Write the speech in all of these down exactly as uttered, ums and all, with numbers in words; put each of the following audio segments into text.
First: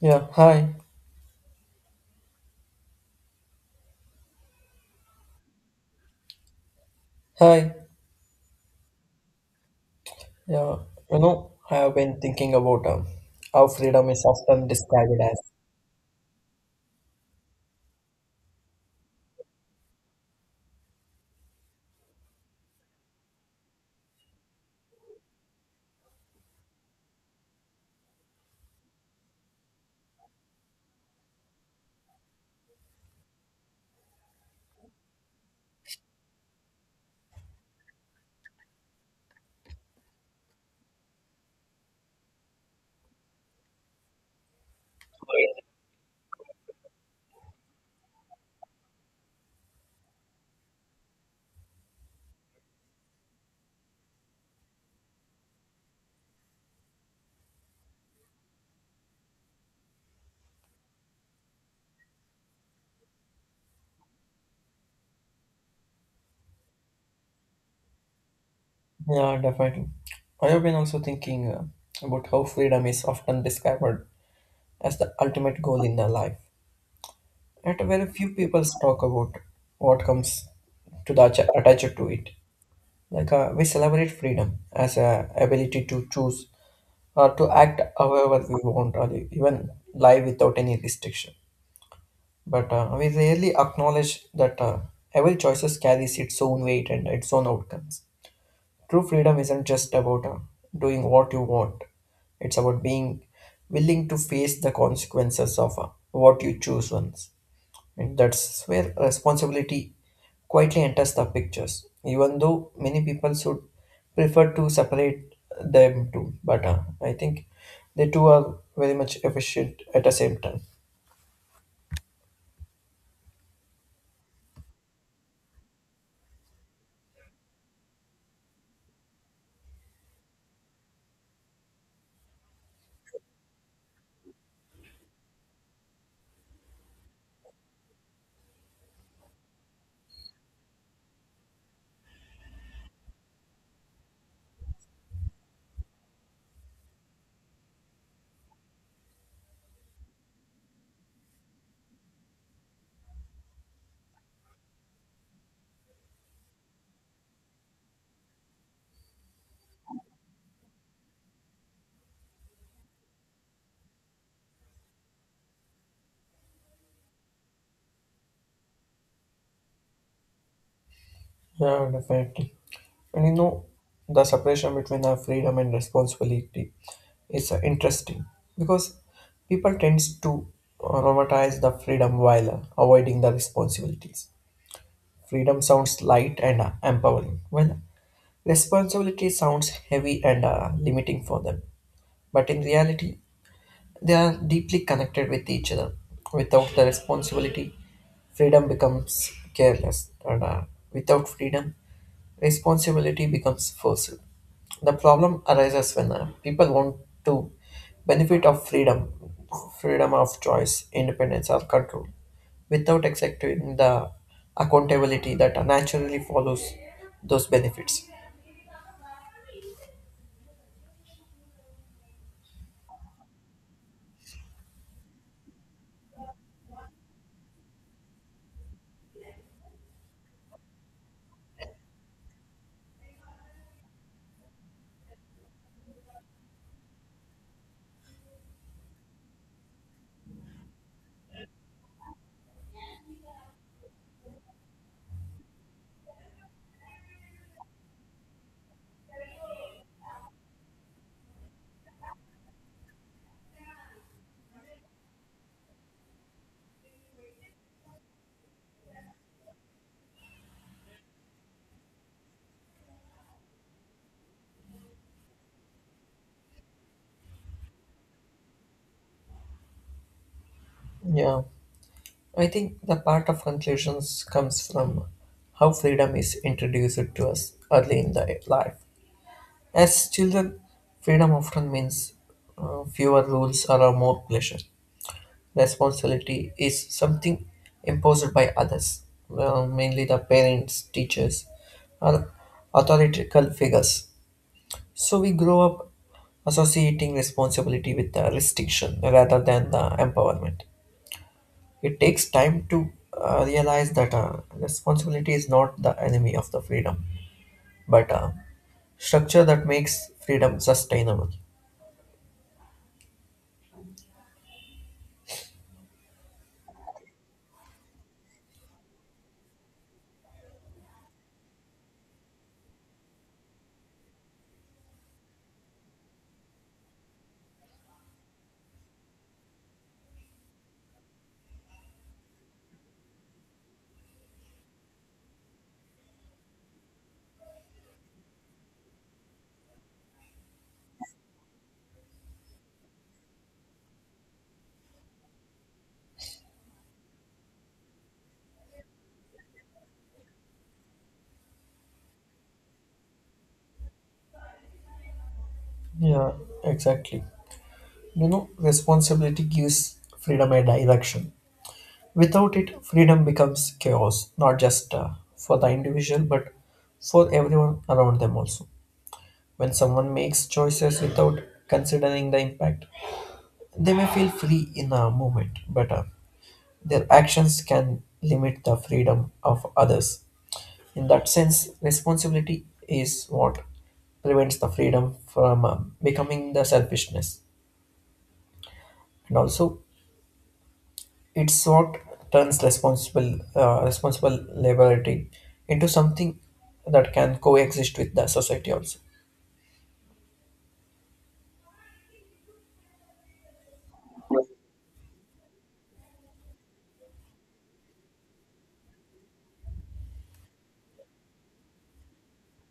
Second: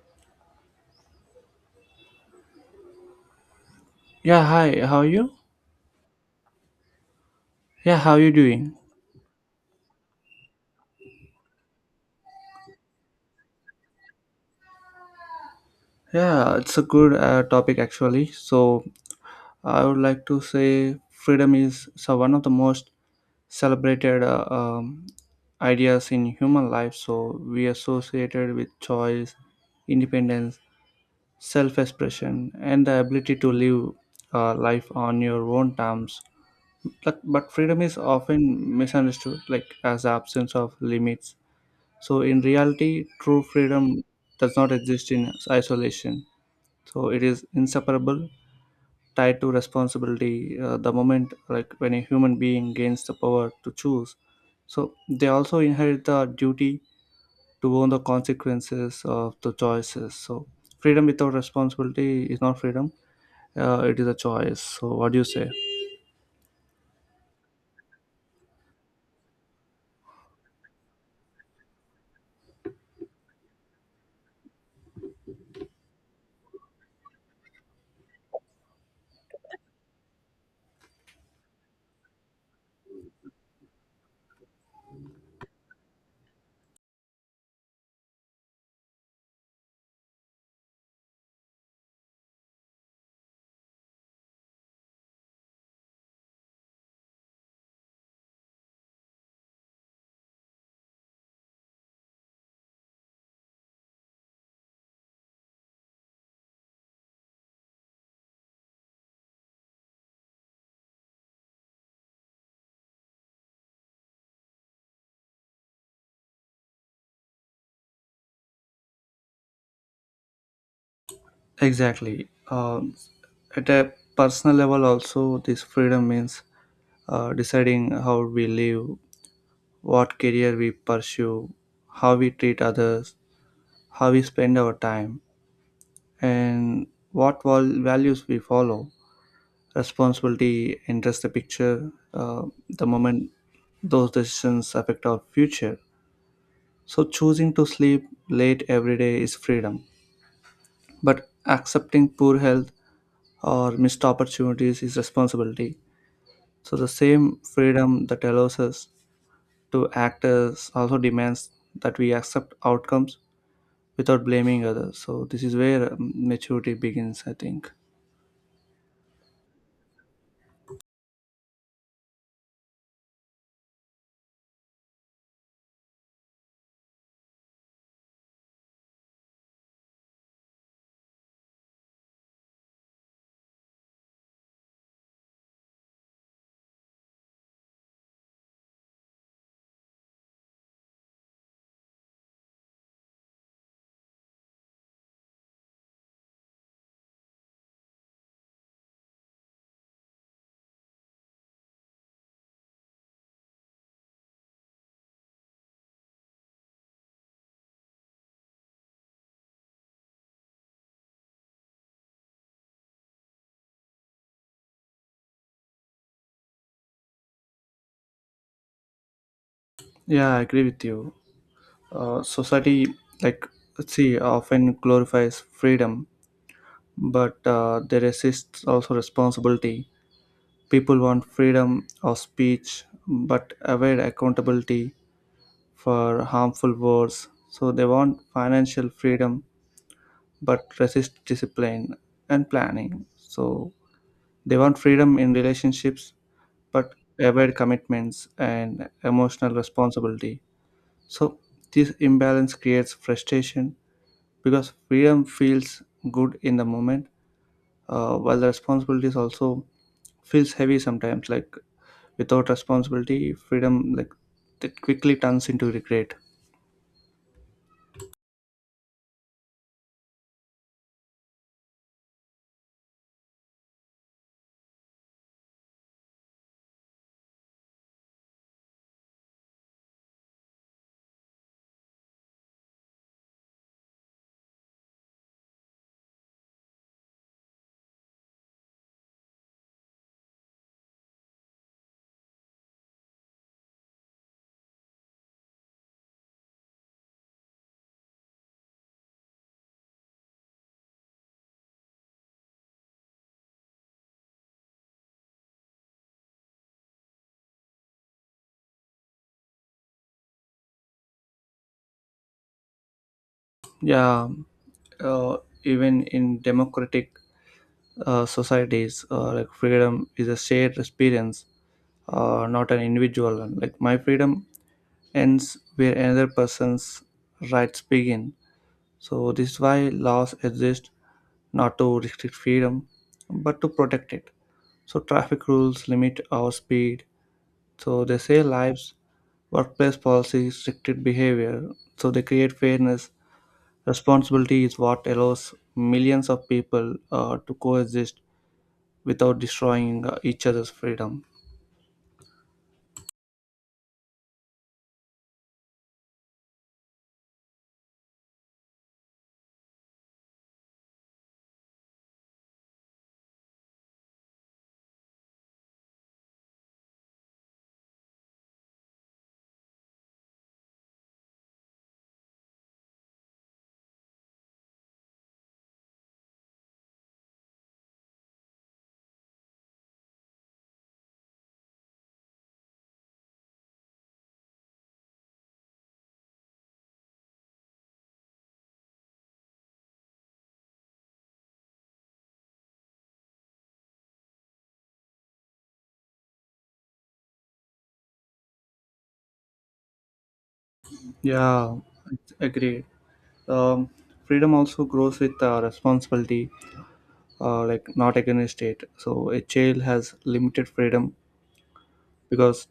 Yeah, hi. Yeah, hi. How are you? Hi. Yeah, how are you doing? Yeah, you know, I have been thinking about um, how freedom is often described as. Yeah, it's a good uh, topic actually. So, I would like to say freedom is so one of the most celebrated uh, um, ideas in human life. So, we associated with choice, independence, self-expression, and the ability to live uh, life on your own terms. But, but freedom is often misunderstood, like as the absence of limits. So, in reality, true freedom does not exist in isolation. So, it is inseparable, tied to responsibility. Uh, the moment, like when a human being gains the power to choose, so they also inherit the duty to own the consequences of the choices. So, freedom without responsibility is not freedom. Uh, it is a choice. So, what do you say? Yeah, definitely. I have been also thinking uh, about how freedom is often described as the ultimate goal in the life. Yet very few people talk about what comes to the atta- attached to it. Like uh, we celebrate freedom as a ability to choose or to act however we want or even live without any restriction but uh, we rarely acknowledge that uh, every choice carries its own weight and its own outcomes. True freedom isn't just about uh, doing what you want, it's about being willing to face the consequences of uh, what you choose once. And that's where responsibility quietly enters the pictures, even though many people should prefer to separate them too. But uh, I think the two are very much efficient at the same time. Exactly. Um, at a personal level, also, this freedom means uh, deciding how we live, what career we pursue, how we treat others, how we spend our time, and what val- values we follow. Responsibility enters the picture uh, the moment those decisions affect our future. So, choosing to sleep late every day is freedom, but accepting poor health or missed opportunities is responsibility. So, the same freedom that allows us to act as also demands that we accept outcomes without blaming others. So this is where um, maturity begins, I think. Yeah, definitely. And you know, the separation between our freedom and responsibility is uh, interesting because people tends to uh, romanticize the freedom while uh, avoiding the responsibilities. Freedom sounds light and uh, empowering, while responsibility sounds heavy and uh, limiting for them. But in reality, they are deeply connected with each other. Without the responsibility, freedom becomes careless, and uh, without freedom, responsibility becomes forced. The problem arises when uh, people want to benefit of freedom, freedom of choice, independence, or control, without accepting the accountability that uh, naturally follows those benefits. Yeah, I agree with you. Uh, society, like, let's see, often glorifies freedom, but uh, there exists also responsibility. People want freedom of speech, but avoid accountability for harmful words. So they want financial freedom, but resist discipline and planning. So they want freedom in relationships but avoid commitments and emotional responsibility. So, this imbalance creates frustration because freedom feels good in the moment, uh, while the responsibilities also feels heavy sometimes. Like without responsibility, freedom like that quickly turns into regret. Yeah, I think the part of conclusions comes from how freedom is introduced to us early in the life. As children, freedom often means uh, fewer rules or a more pleasure. Responsibility is something imposed by others, well, mainly the parents, teachers, or authoritative figures. So we grow up associating responsibility with the restriction rather than the empowerment. It takes time to uh, realize that uh, responsibility is not the enemy of the freedom, but a structure that makes freedom sustainable. Yeah, uh, even in democratic uh, societies, uh, like freedom is a shared experience, uh, not an individual one. Like my freedom ends where another person's rights begin. So this is why laws exist not to restrict freedom, but to protect it. So traffic rules limit our speed. So they save lives. Workplace policies restricted behavior. So they create fairness. Responsibility is what allows millions of people uh, to coexist without destroying uh, each other's freedom. Yeah, exactly. You know, responsibility gives freedom a direction. Without it, freedom becomes chaos, not just uh, for the individual, but for everyone around them also. When someone makes choices without considering the impact, they may feel free in a moment, but uh, their actions can limit the freedom of others. In that sense, responsibility is what prevents the freedom from uh, becoming the selfishness. And also, it's what turns responsible uh, responsible liberty into something that can coexist with the society also. Yeah, agreed. um, freedom also grows with uh, responsibility, uh, like not against it. So a child has limited freedom because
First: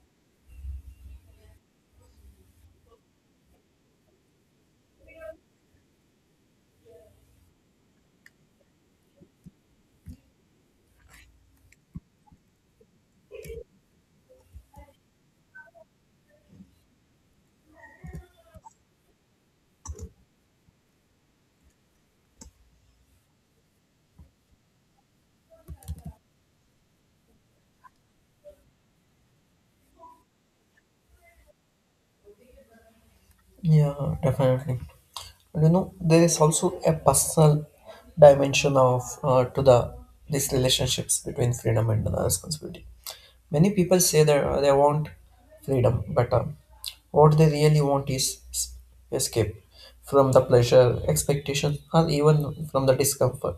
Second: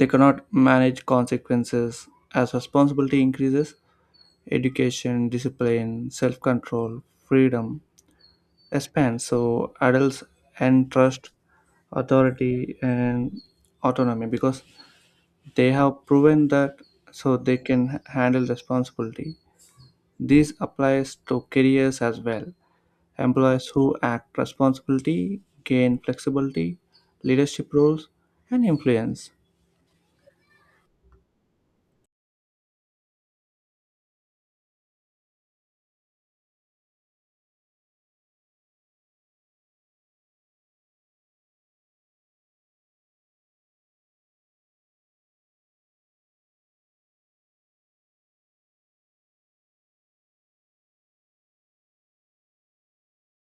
they cannot manage consequences. As responsibility increases, education, discipline, self-control, freedom expands. So adults and trust, authority, and autonomy, because they have proven that, so they can handle responsibility. This applies to careers as well. Employees who act responsibility gain flexibility, leadership roles, and influence. Yeah, definitely. And you know, there is also a personal dimension of uh, to the these relationships between freedom and the responsibility. Many people say that uh, they want freedom, but uh, what they really want is s- escape from the pleasure, expectations, or even from the discomfort.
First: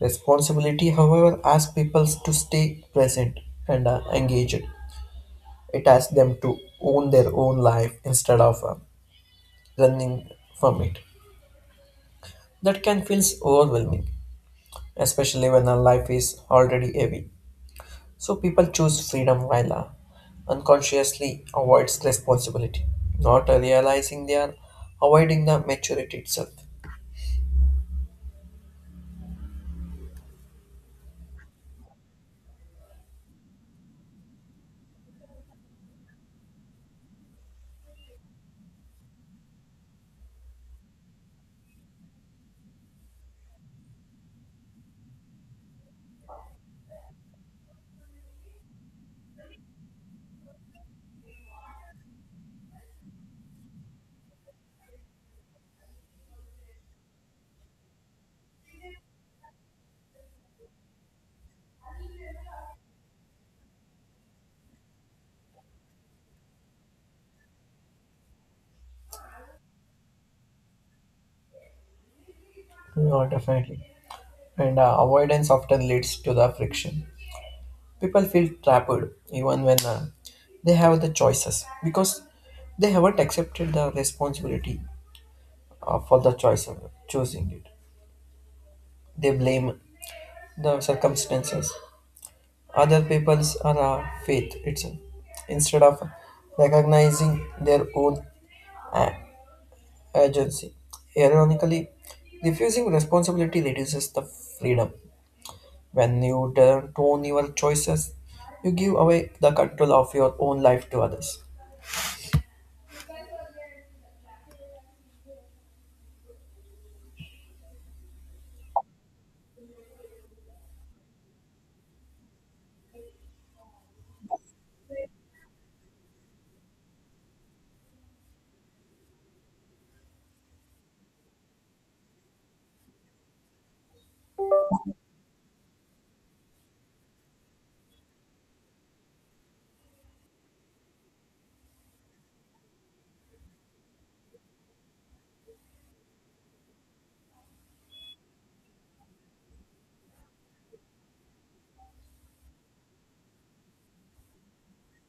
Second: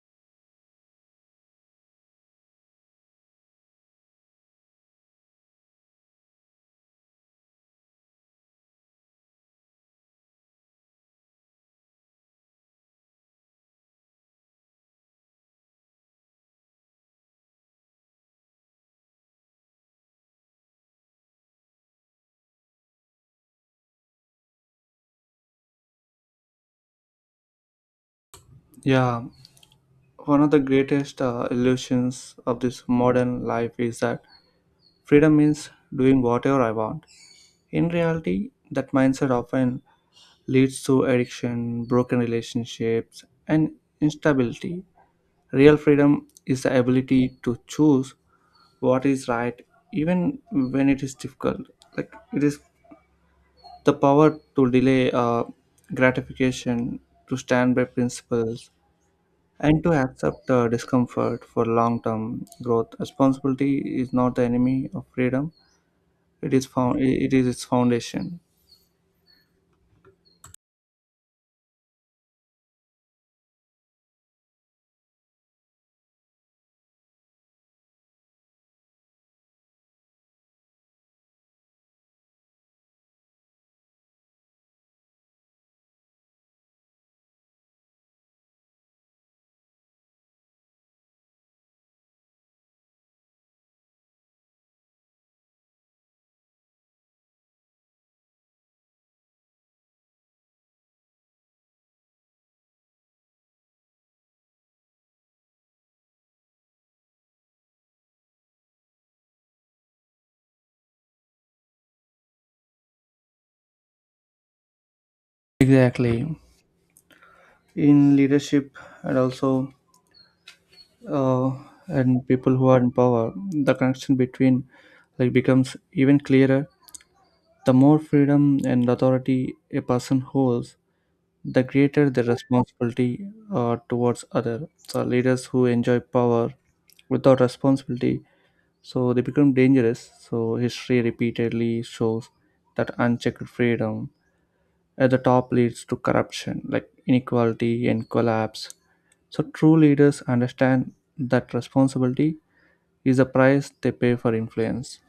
Responsibility, however, asks people to stay present and uh, engaged. It asks them to own their own life instead of uh, running from it. That can feel overwhelming, especially when our life is already heavy. So people choose freedom while uh, unconsciously avoids responsibility, not uh, realizing they are avoiding the maturity itself. Yeah, one of the greatest uh, illusions of this modern life is that freedom means doing whatever I want. In reality, that mindset often leads to addiction, broken relationships, and instability. Real freedom is the ability to choose what is right even when it is difficult, like it is the power to delay uh, gratification, to stand by principles, and to accept uh, discomfort for long term growth. Responsibility is not the enemy of freedom, it is, found, it is its foundation. Yeah, definitely. And uh, avoidance often leads to the friction. People feel trapped even when uh, they have the choices because they haven't accepted the responsibility uh, for the choice of choosing it. They blame the circumstances, other people's or uh, faith itself, instead of recognizing their own uh, agency. Ironically, refusing responsibility reduces the freedom. When you turn not own your choices, you give away the control of your own life to others. Exactly. In leadership and also uh, and people who are in power, the connection between like becomes even clearer. The more freedom and authority a person holds, the greater the responsibility uh, towards other. So leaders who enjoy power without responsibility, so they become dangerous. So history repeatedly shows that unchecked freedom at the top leads to corruption, like inequality and collapse. So true leaders understand that responsibility is the price they pay for influence.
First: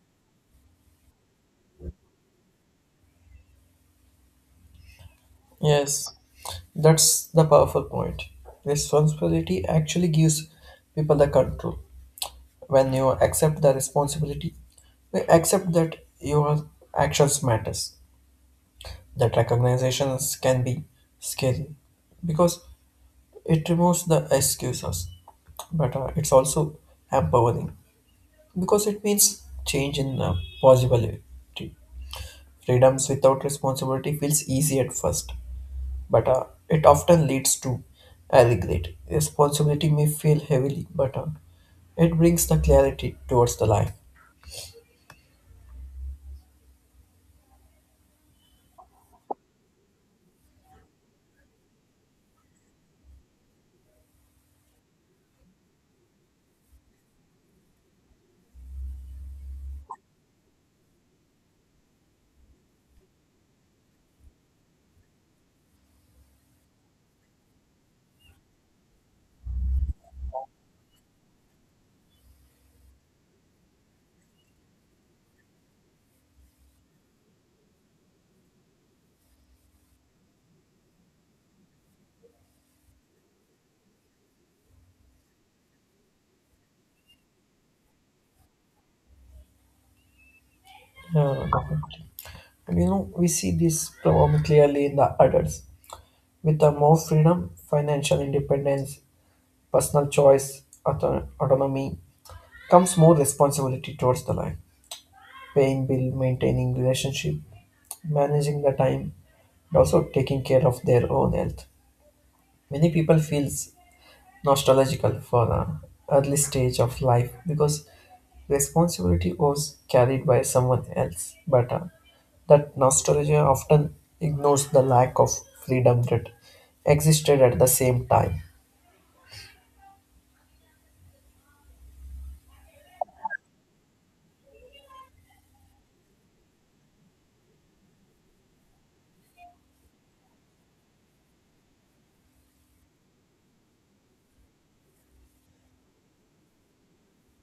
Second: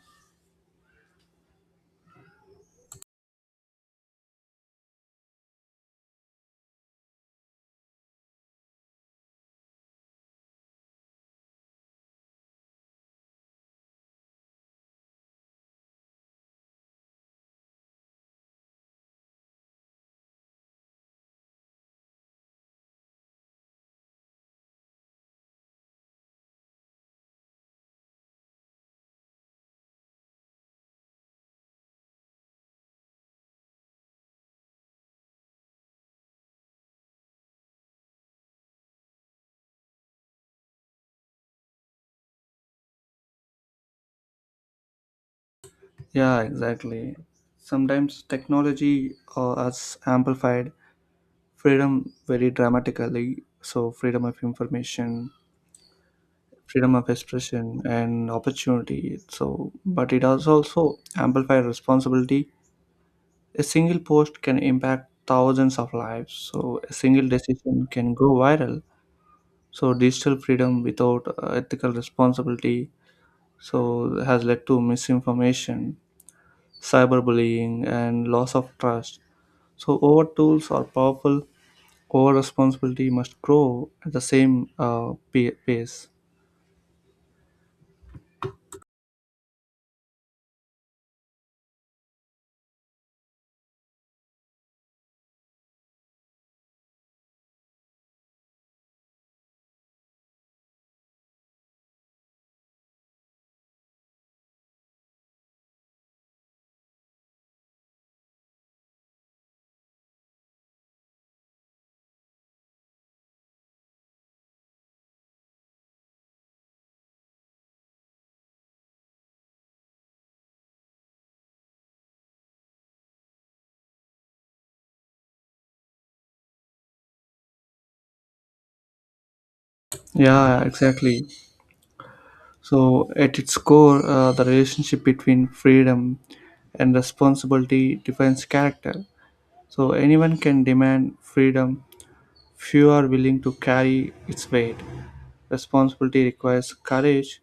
Yes, that's the powerful point. Responsibility actually gives people the control. When you accept the responsibility, you accept that your actions matters. That recognitions can be scary because it removes the excuses, but uh, it's also empowering because it means change in uh, possibility. Freedoms without responsibility feels easy at first, but uh, it often leads to I regret. Responsibility may feel heavily, but uh, it brings the clarity towards the life. Yeah, exactly. Sometimes technology uh, has amplified freedom very dramatically. So freedom of information, freedom of expression and opportunity. So but it does also amplify responsibility. A single post can impact thousands of lives. So a single decision can go viral. So digital freedom without uh, ethical responsibility, so, has led to misinformation, cyberbullying, and loss of trust. So over tools are powerful, our responsibility must grow at the same uh, pa- pace. Uh, definitely. And you know, we see this problem clearly in the adults. With the more freedom, financial independence, personal choice, auto- autonomy, comes more responsibility towards the life. Paying bill, maintaining relationship, managing the time, and also taking care of their own health. Many people feels nostalgical for the early stage of life because responsibility was carried by someone else. But uh, that nostalgia often ignores the lack of freedom that existed at the same time. Yeah, exactly. So, at its core, uh, the relationship between freedom and responsibility defines character. So, anyone can demand freedom, few are willing to carry its weight. Responsibility requires courage,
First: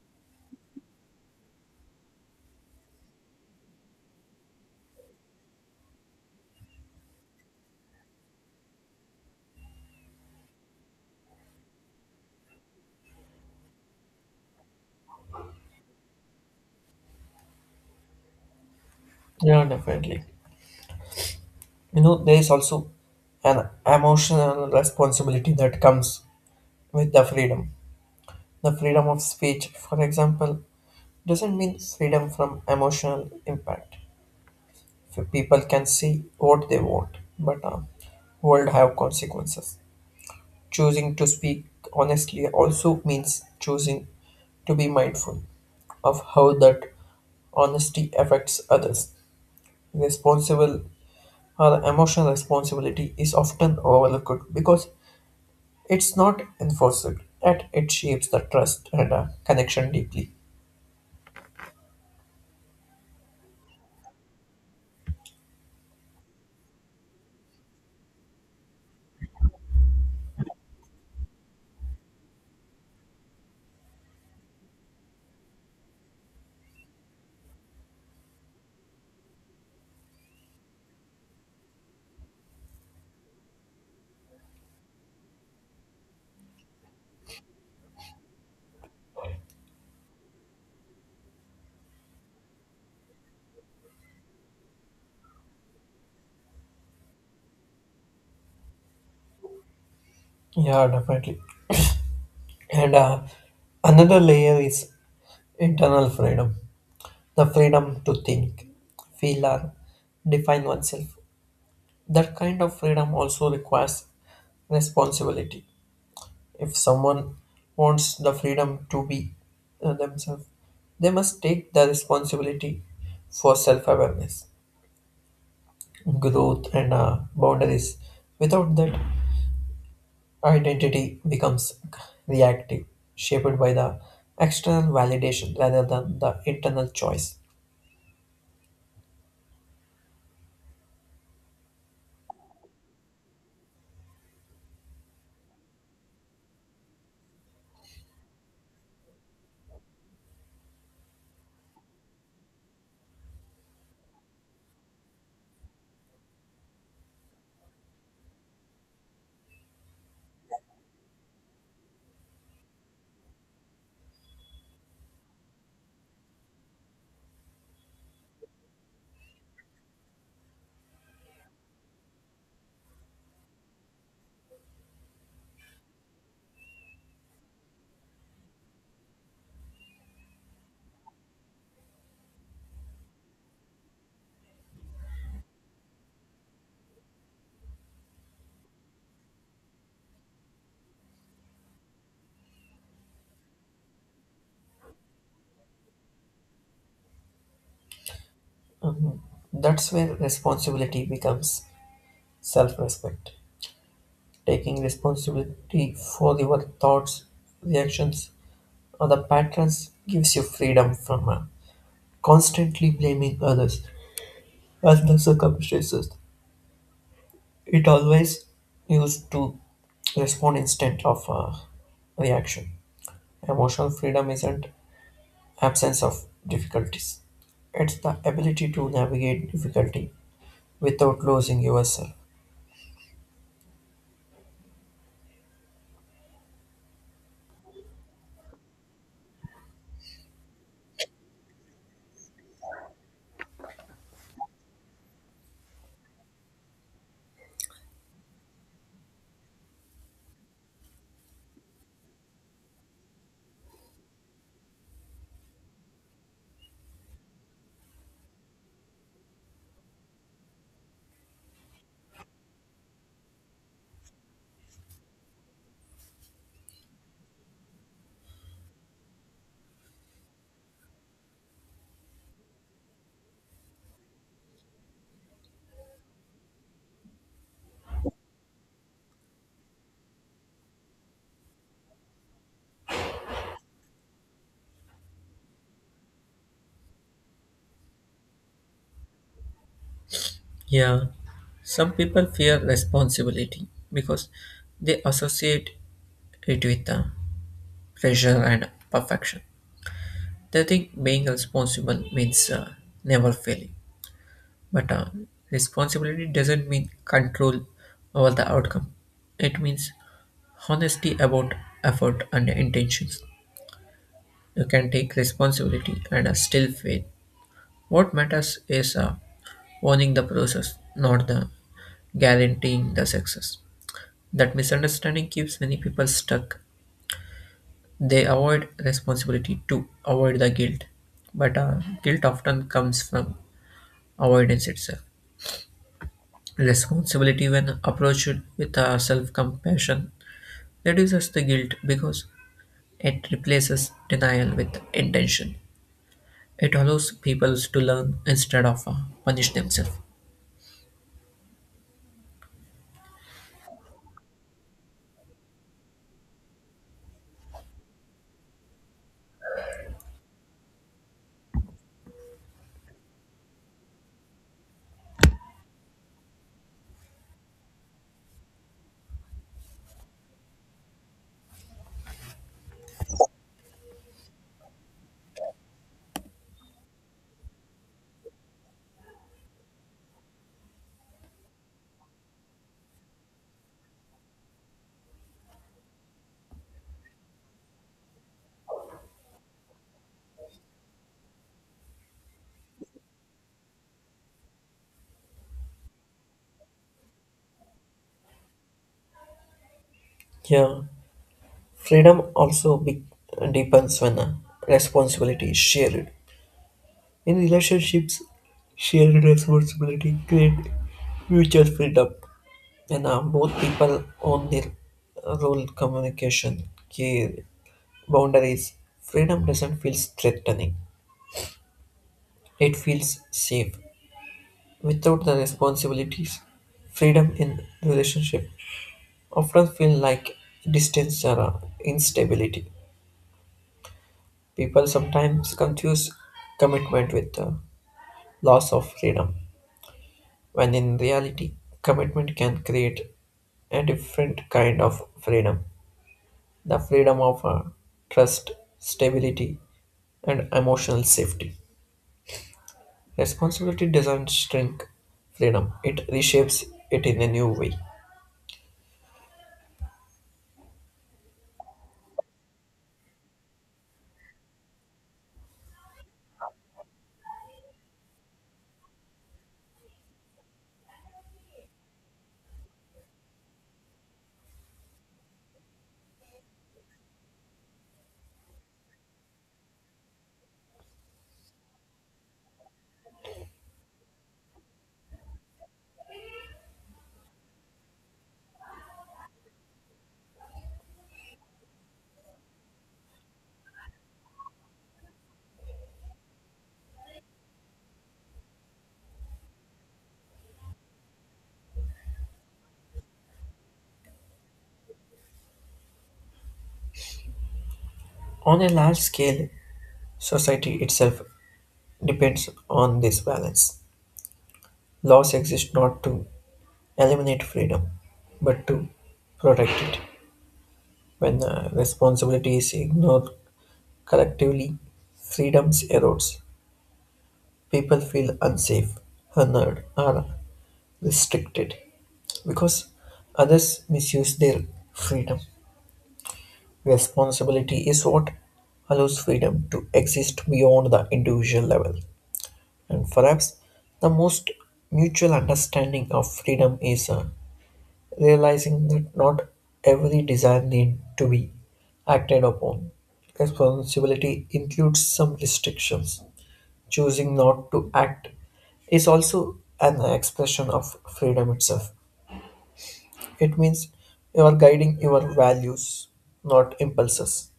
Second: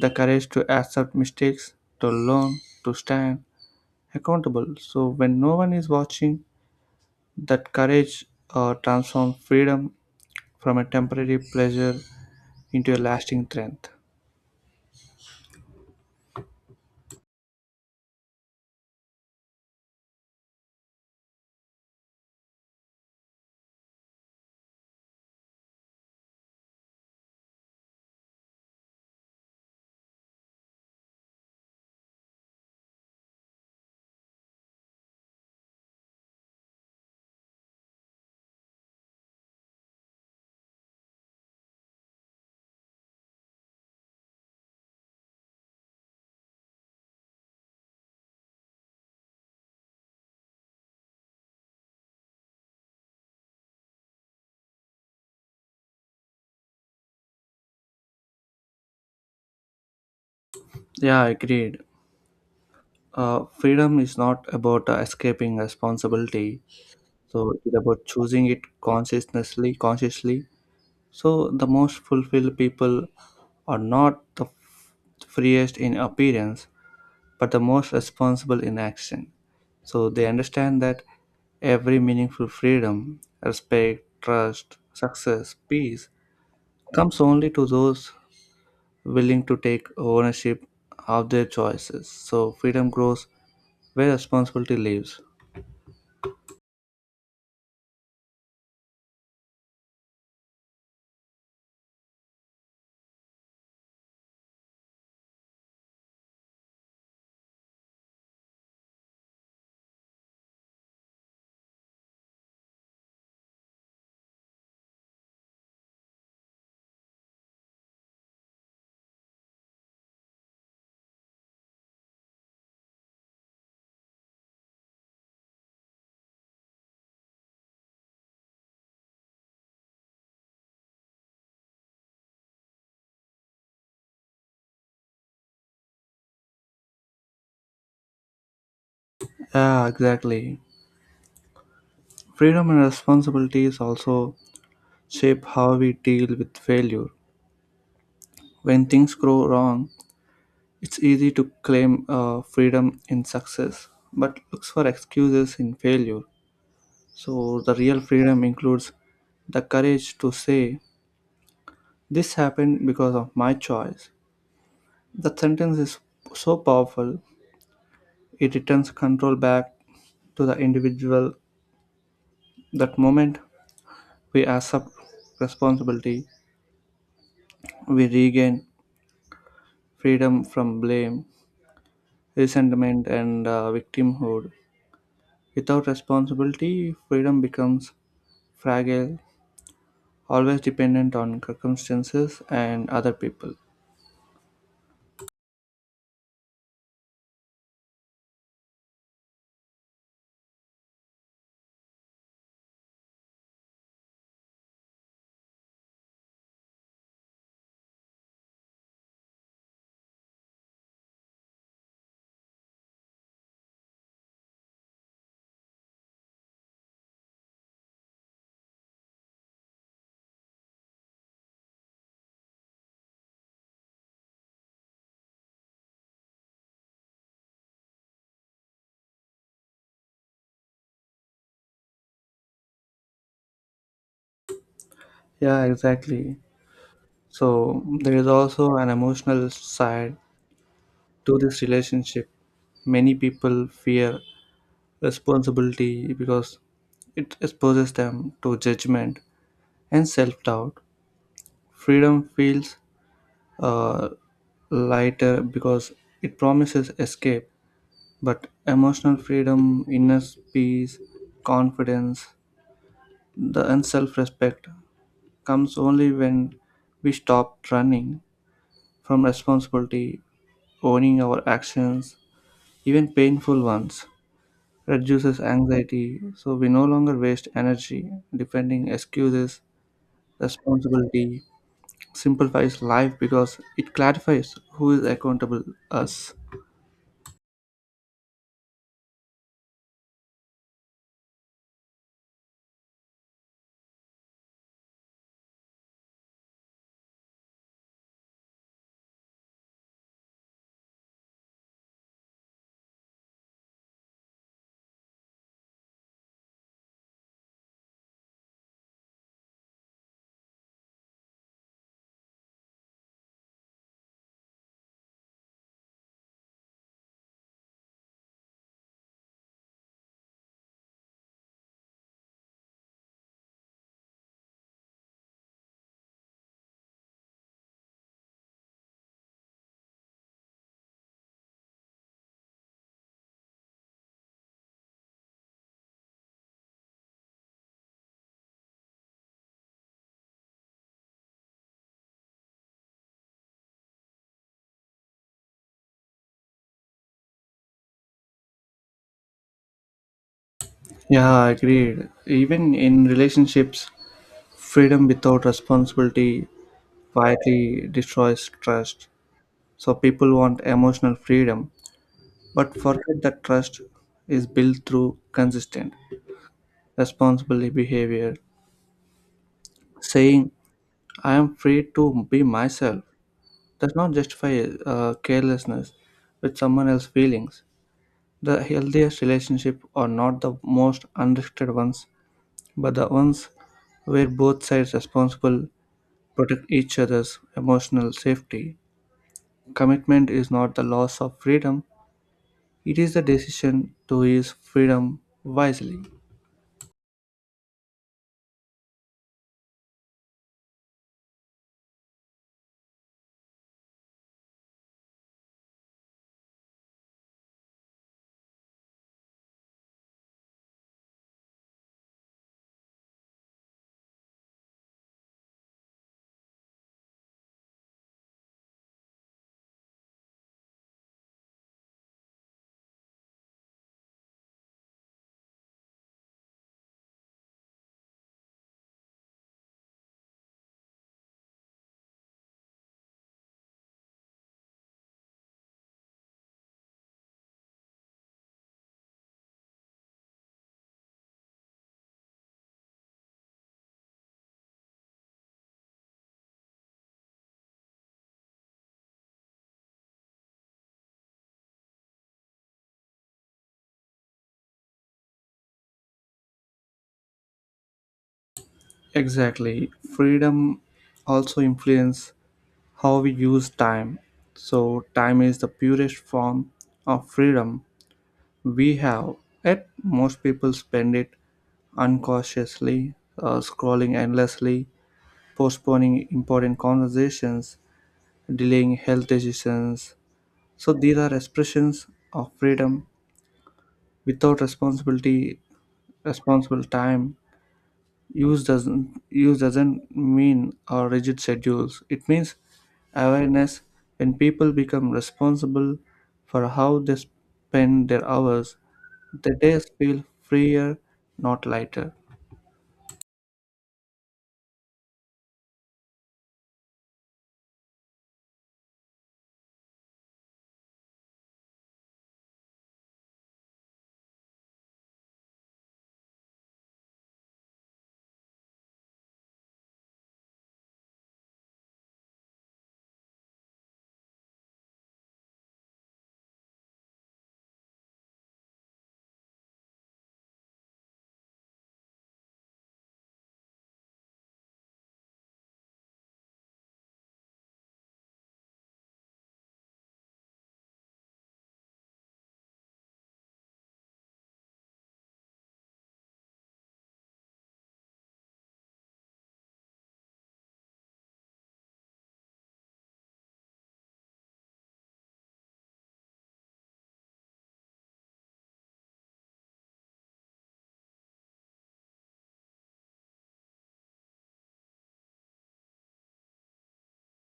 the courage to accept mistakes, to learn, to stand accountable. So, when no one is watching, that courage uh, transforms freedom from a temporary pleasure into a lasting strength. Yeah, definitely. You know, there is also an emotional responsibility that comes with the freedom. The freedom of speech, for example, doesn't mean freedom from emotional impact. So people can say what they want, but uh, world have consequences. Choosing to speak honestly also means choosing to be mindful of how that honesty affects others. Responsible or emotional responsibility is often overlooked because it's not enforced and it shapes the trust and uh, connection deeply. Yeah, agreed. Uh, freedom is not about uh, escaping responsibility. So it's about choosing it consciously, consciously. So the most fulfilled people are not the f- freest in appearance, but the most responsible in action. So they understand that every meaningful freedom, respect, trust, success, peace comes only to those willing to take ownership of their choices. So freedom grows where responsibility lives. Yeah, definitely. And uh, another layer is internal freedom, the freedom to think, feel, or define oneself. That kind of freedom also requires responsibility. If someone wants the freedom to be uh, themselves, they must take the responsibility for self awareness, growth, and uh, boundaries. Without that, identity becomes reactive, shaped by the external validation rather than the internal choice. Yeah, exactly. Freedom and responsibilities also shape how we deal with failure. When things go wrong, it's easy to claim uh, freedom in success, but looks for excuses in failure. So the real freedom includes the courage to say, "This happened because of my choice." That sentence is so powerful, it returns control back to the individual. That moment we accept responsibility, we regain freedom from blame, resentment, and uh, victimhood. Without responsibility, freedom becomes fragile, always dependent on circumstances and other people. That's where responsibility becomes self respect. Taking responsibility for your thoughts, reactions, or the patterns gives you freedom from uh, constantly blaming others as the circumstances. It always used to respond instead of uh, reaction. Emotional freedom isn't absence of difficulties. It's the ability to navigate difficulty without losing yourself. Yeah, exactly. So, there is also an emotional side to this relationship. Many people fear responsibility because it exposes them to judgment and self doubt. Freedom feels uh, lighter because it promises escape, but emotional freedom, inner peace, confidence, the and self respect comes only when we stop running from responsibility, owning our actions, even painful ones. Reduces anxiety, so we no longer waste energy defending excuses, responsibility, simplifies life because it clarifies who is accountable, us. Yeah, some people fear responsibility because they associate it with uh, pressure and perfection. They think being responsible means uh, never failing, but uh, responsibility doesn't mean control over the outcome. It means honesty about effort and intentions. You can take responsibility and uh, still fail. What matters is uh, owning the process, not the guaranteeing the success. That misunderstanding keeps many people stuck. They avoid responsibility to avoid the guilt, but uh, guilt often comes from avoidance itself. Responsibility, when approached with uh, self compassion, reduces the guilt because it replaces denial with intention. It allows people to learn instead of uh, punish themselves. Yeah agreed, even in relationships freedom without responsibility quietly destroys trust. So people want emotional freedom but forget that trust is built through consistent responsible behavior. Saying I am free to be myself does not justify uh, carelessness with someone else's feelings. The healthiest relationships are not the most unrestricted ones, but the ones where both sides responsible protect each other's emotional safety. Commitment is not the loss of freedom, it is the decision to use freedom wisely. Yeah, freedom also be- depends when uh, responsibility is shared. In relationships, shared responsibility creates mutual freedom. And uh, both people own their role communication, care, boundaries. Freedom doesn't feel threatening, it feels safe. Without the responsibilities, freedom in relationship often feel like distance or uh, instability. People sometimes confuse commitment with uh, loss of freedom, when in reality, commitment can create a different kind of freedom, the freedom of uh, trust, stability, and emotional safety. Responsibility doesn't shrink freedom, it reshapes it in a new way. Exactly. Freedom also influences how we use time. So time is the purest form of freedom we have. Yet most people spend it unconsciously, uh, scrolling endlessly, postponing important conversations, delaying health decisions. So these are expressions of freedom without responsibility, responsible time. Use doesn't use doesn't mean our rigid schedules. It means awareness. When people become responsible for how they spend their hours, the days feel freer, not lighter. On a large scale, society itself depends on this balance. Laws exist not to eliminate freedom, but to protect it. When uh, responsibility is ignored collectively, freedoms erodes. People feel unsafe, unheard, or restricted because others misuse their freedom. Responsibility is what allows freedom to exist beyond the individual level. And perhaps the most mutual understanding of freedom is uh, realizing that not every desire needs to be acted upon. Responsibility includes some restrictions. Choosing not to act is also an expression of freedom itself. It means you are guiding your values, not impulses.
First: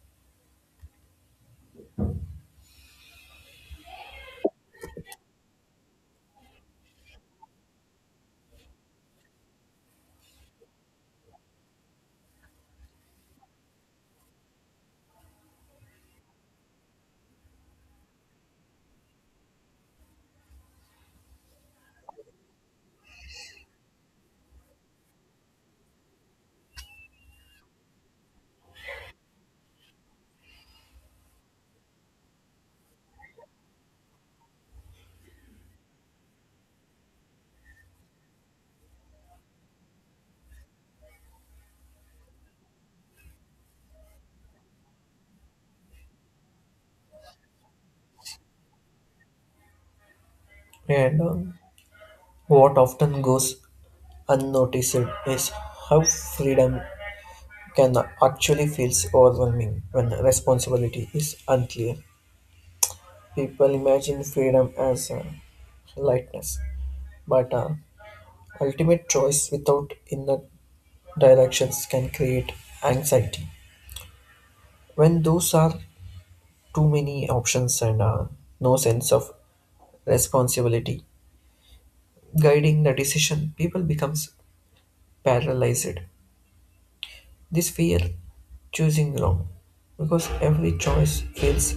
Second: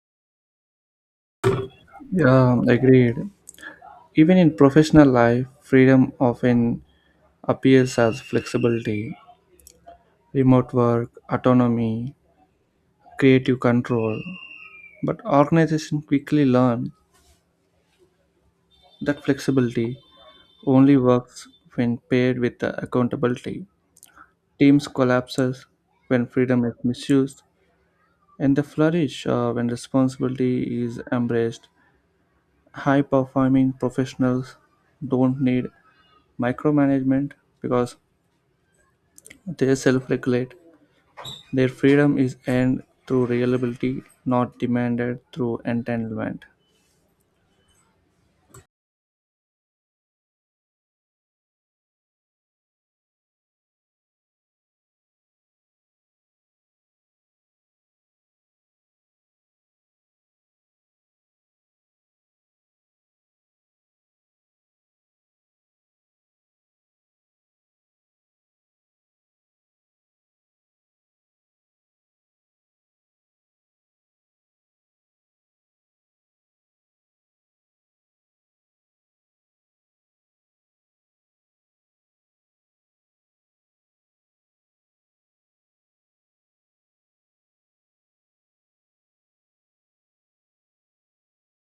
Yeah, agreed. Even in professional life, freedom often appears as flexibility, remote work, autonomy, creative control. But organizations quickly learn that flexibility only works when paired with the accountability. Teams collapses when freedom is misused, and they flourish uh, when responsibility is embraced. High performing professionals don't need micromanagement because they self regulate. Their freedom is earned through reliability, not demanded through entitlement. And um, what often goes unnoticed is how freedom can actually feel overwhelming when responsibility is unclear. People imagine freedom as uh, lightness, but uh, ultimate choice without inner directions can create anxiety. When those are too many options and uh, no sense of responsibility, guiding the decision, people becomes paralyzed. This fear choosing wrong because every choice feels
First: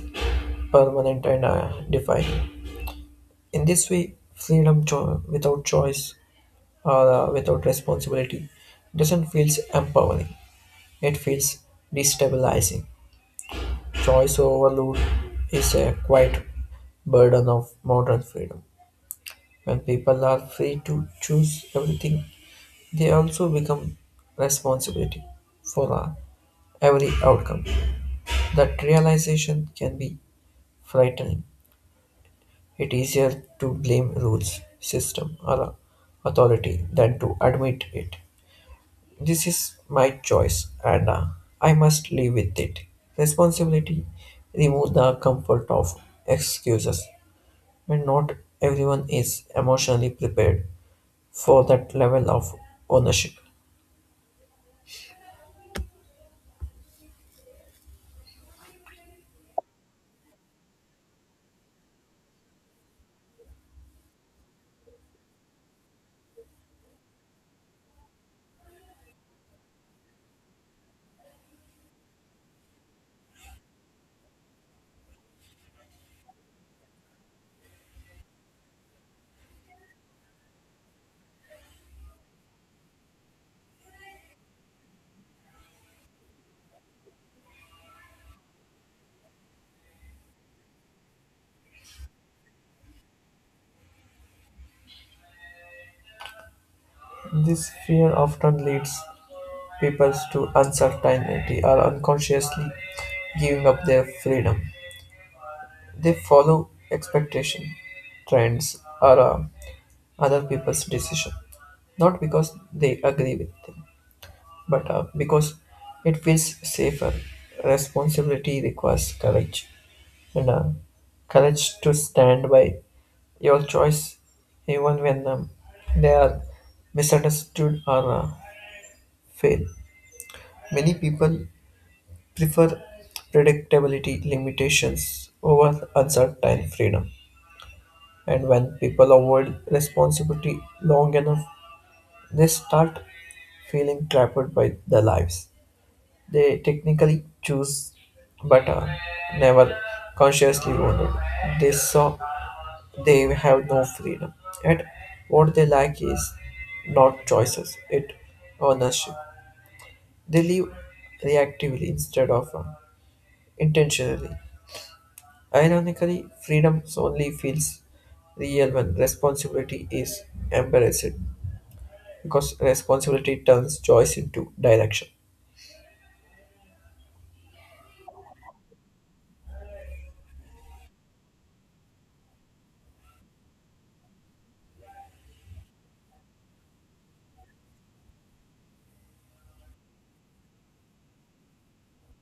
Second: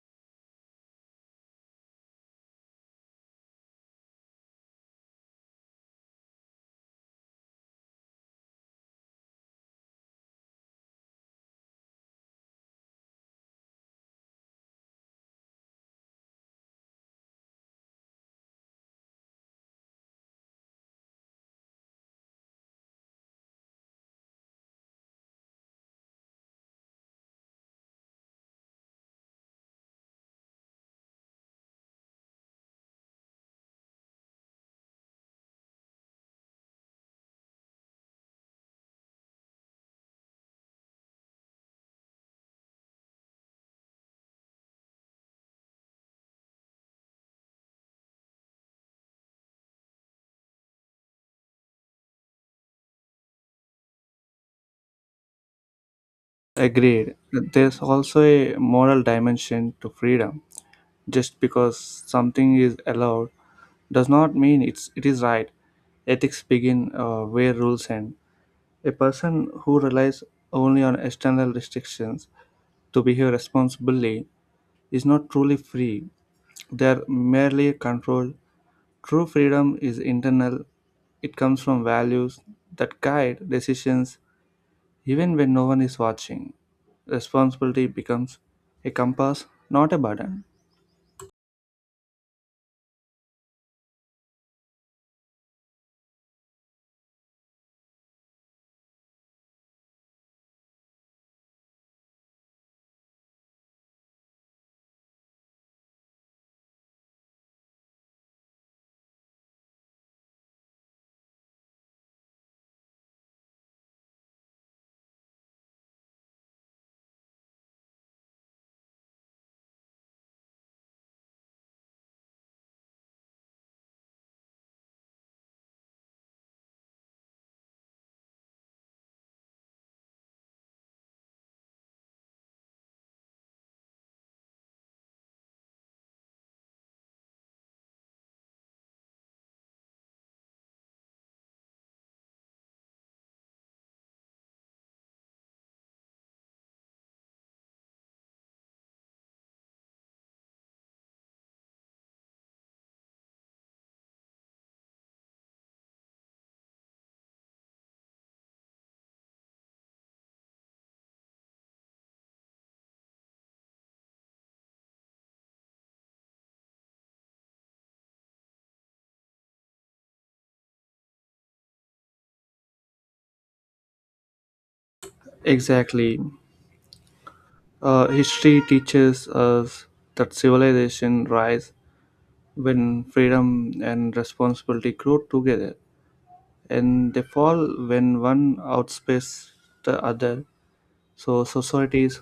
permanent and uh, defined. In this way, freedom cho- without choice or uh, without responsibility doesn't feel empowering. It feels destabilizing. Choice overload is a quite burden of modern freedom. When people are free to choose everything, they also become responsibility for uh, every outcome. That realization can be frightening. It's easier to blame rules, system, or authority than to admit it. This is my choice, and uh, I must live with it. Responsibility remove the comfort of excuses, and not everyone is emotionally prepared for that level of ownership. Agreed. There's also a moral dimension to freedom. Just because something is allowed does not mean it's it is right. Ethics begin uh, where rules end. A person who relies only on external restrictions to behave responsibly is not truly free. They are merely controlled. True freedom is internal, it comes from values that guide decisions even when no one is watching. Responsibility becomes a compass, not a burden. This fear often leads peoples to uncertainty are unconsciously giving up their freedom. They follow expectation, trends, or uh, other people's decision, not because they agree with them, but uh, because it feels safer. Responsibility requires courage, and uh, courage to stand by your choice, even when um, they are misunderstood or uh, fail. Many people prefer predictability limitations over uncertain freedom. And when people avoid responsibility long enough, they start feeling trapped by their lives. They technically choose, but uh, never consciously wanted. They saw they have no freedom. Yet, what they lack is not choices, it ownership. They live reactively instead of uh, intentionally. Ironically, freedom only feels real when responsibility is embarrassed because responsibility turns choice into direction. Exactly. Uh, history teaches us that civilization rise when freedom and responsibility grow together, and they fall when one outpaces the other. So societies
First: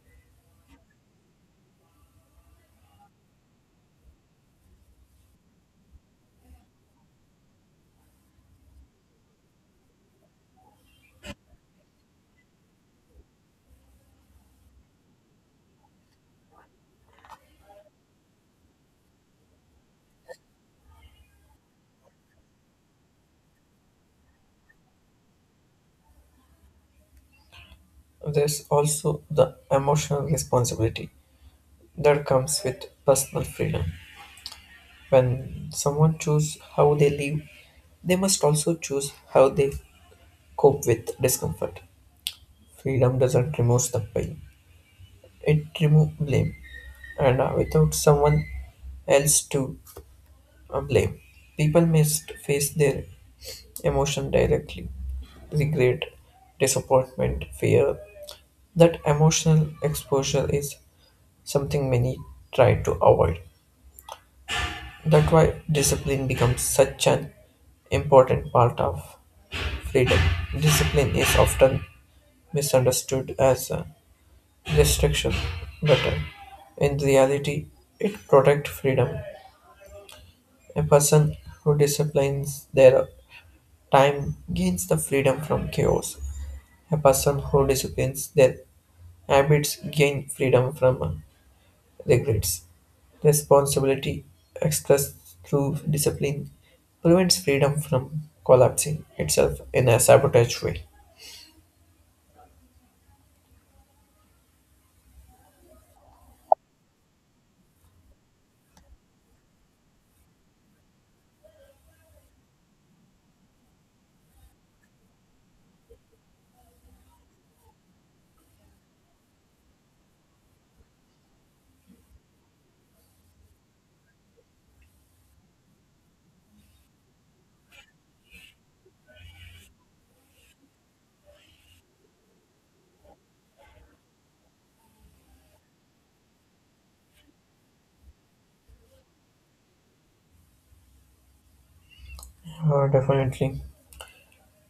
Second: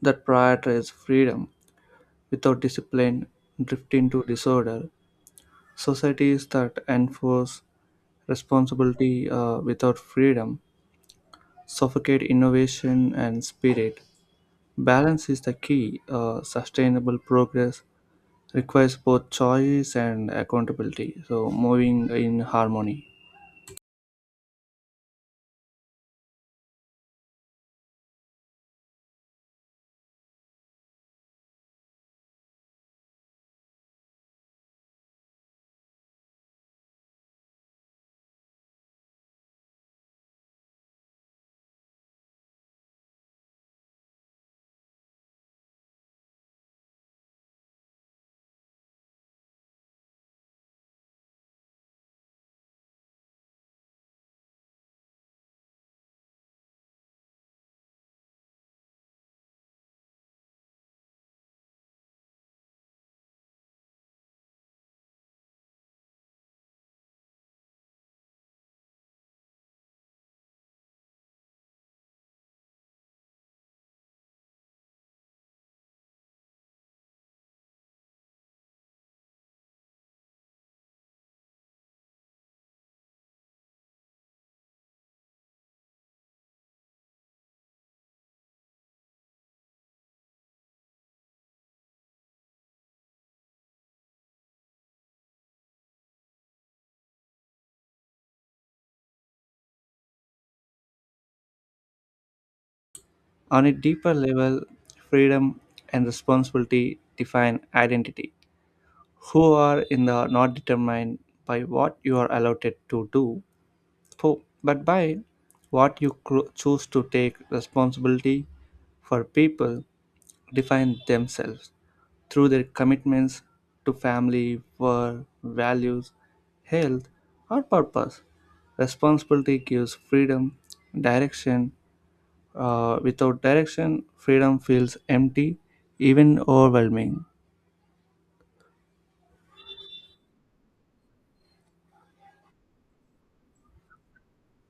that prioritize freedom without discipline drift into disorder. Societies that enforce responsibility uh, without freedom suffocate innovation and spirit. Balance is the key. Uh, sustainable progress requires both choice and accountability, so moving in harmony. There's also the emotional responsibility that comes with personal freedom. When someone chooses how they live, they must also choose how they cope with discomfort. Freedom doesn't remove the pain, it removes blame. And uh, without someone else to uh, blame. People must face their emotion directly. Regret, disappointment, fear. That emotional exposure is something many try to avoid. That's why discipline becomes such an important part of freedom. Discipline is often misunderstood as a restriction, but uh, in reality, it protects freedom. A person who disciplines their time gains the freedom from chaos. A person who disciplines their habits gain freedom from uh, regrets. Responsibility expressed through discipline prevents freedom from collapsing itself in a sabotage way. On a deeper level, freedom and responsibility define identity. Who are in the not determined by what you are allowed to do, for, but by what you cro- choose to take responsibility for. People define themselves through their commitments to family, work, values, health, or purpose. Responsibility gives freedom, direction. Uh, without direction, freedom feels empty, even overwhelming. Uh, definitely.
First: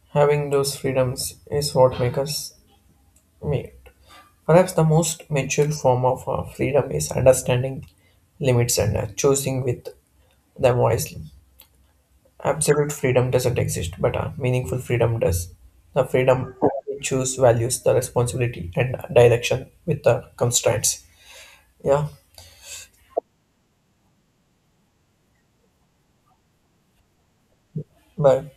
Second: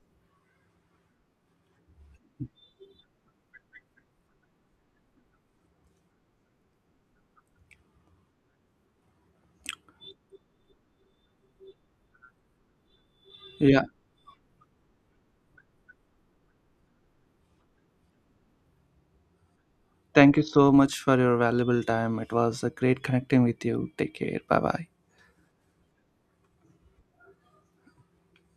Having those freedoms is what makes us made. Perhaps the most mature form of uh, freedom is understanding limits and uh, choosing with them wisely. Absolute freedom doesn't Yeah, exist, but a meaningful freedom does. The freedom to choose values, the responsibility, and direction with the thank you so much constraints. for your valuable Yeah, time. It was a great connecting with you. Take care. Bye bye. bye.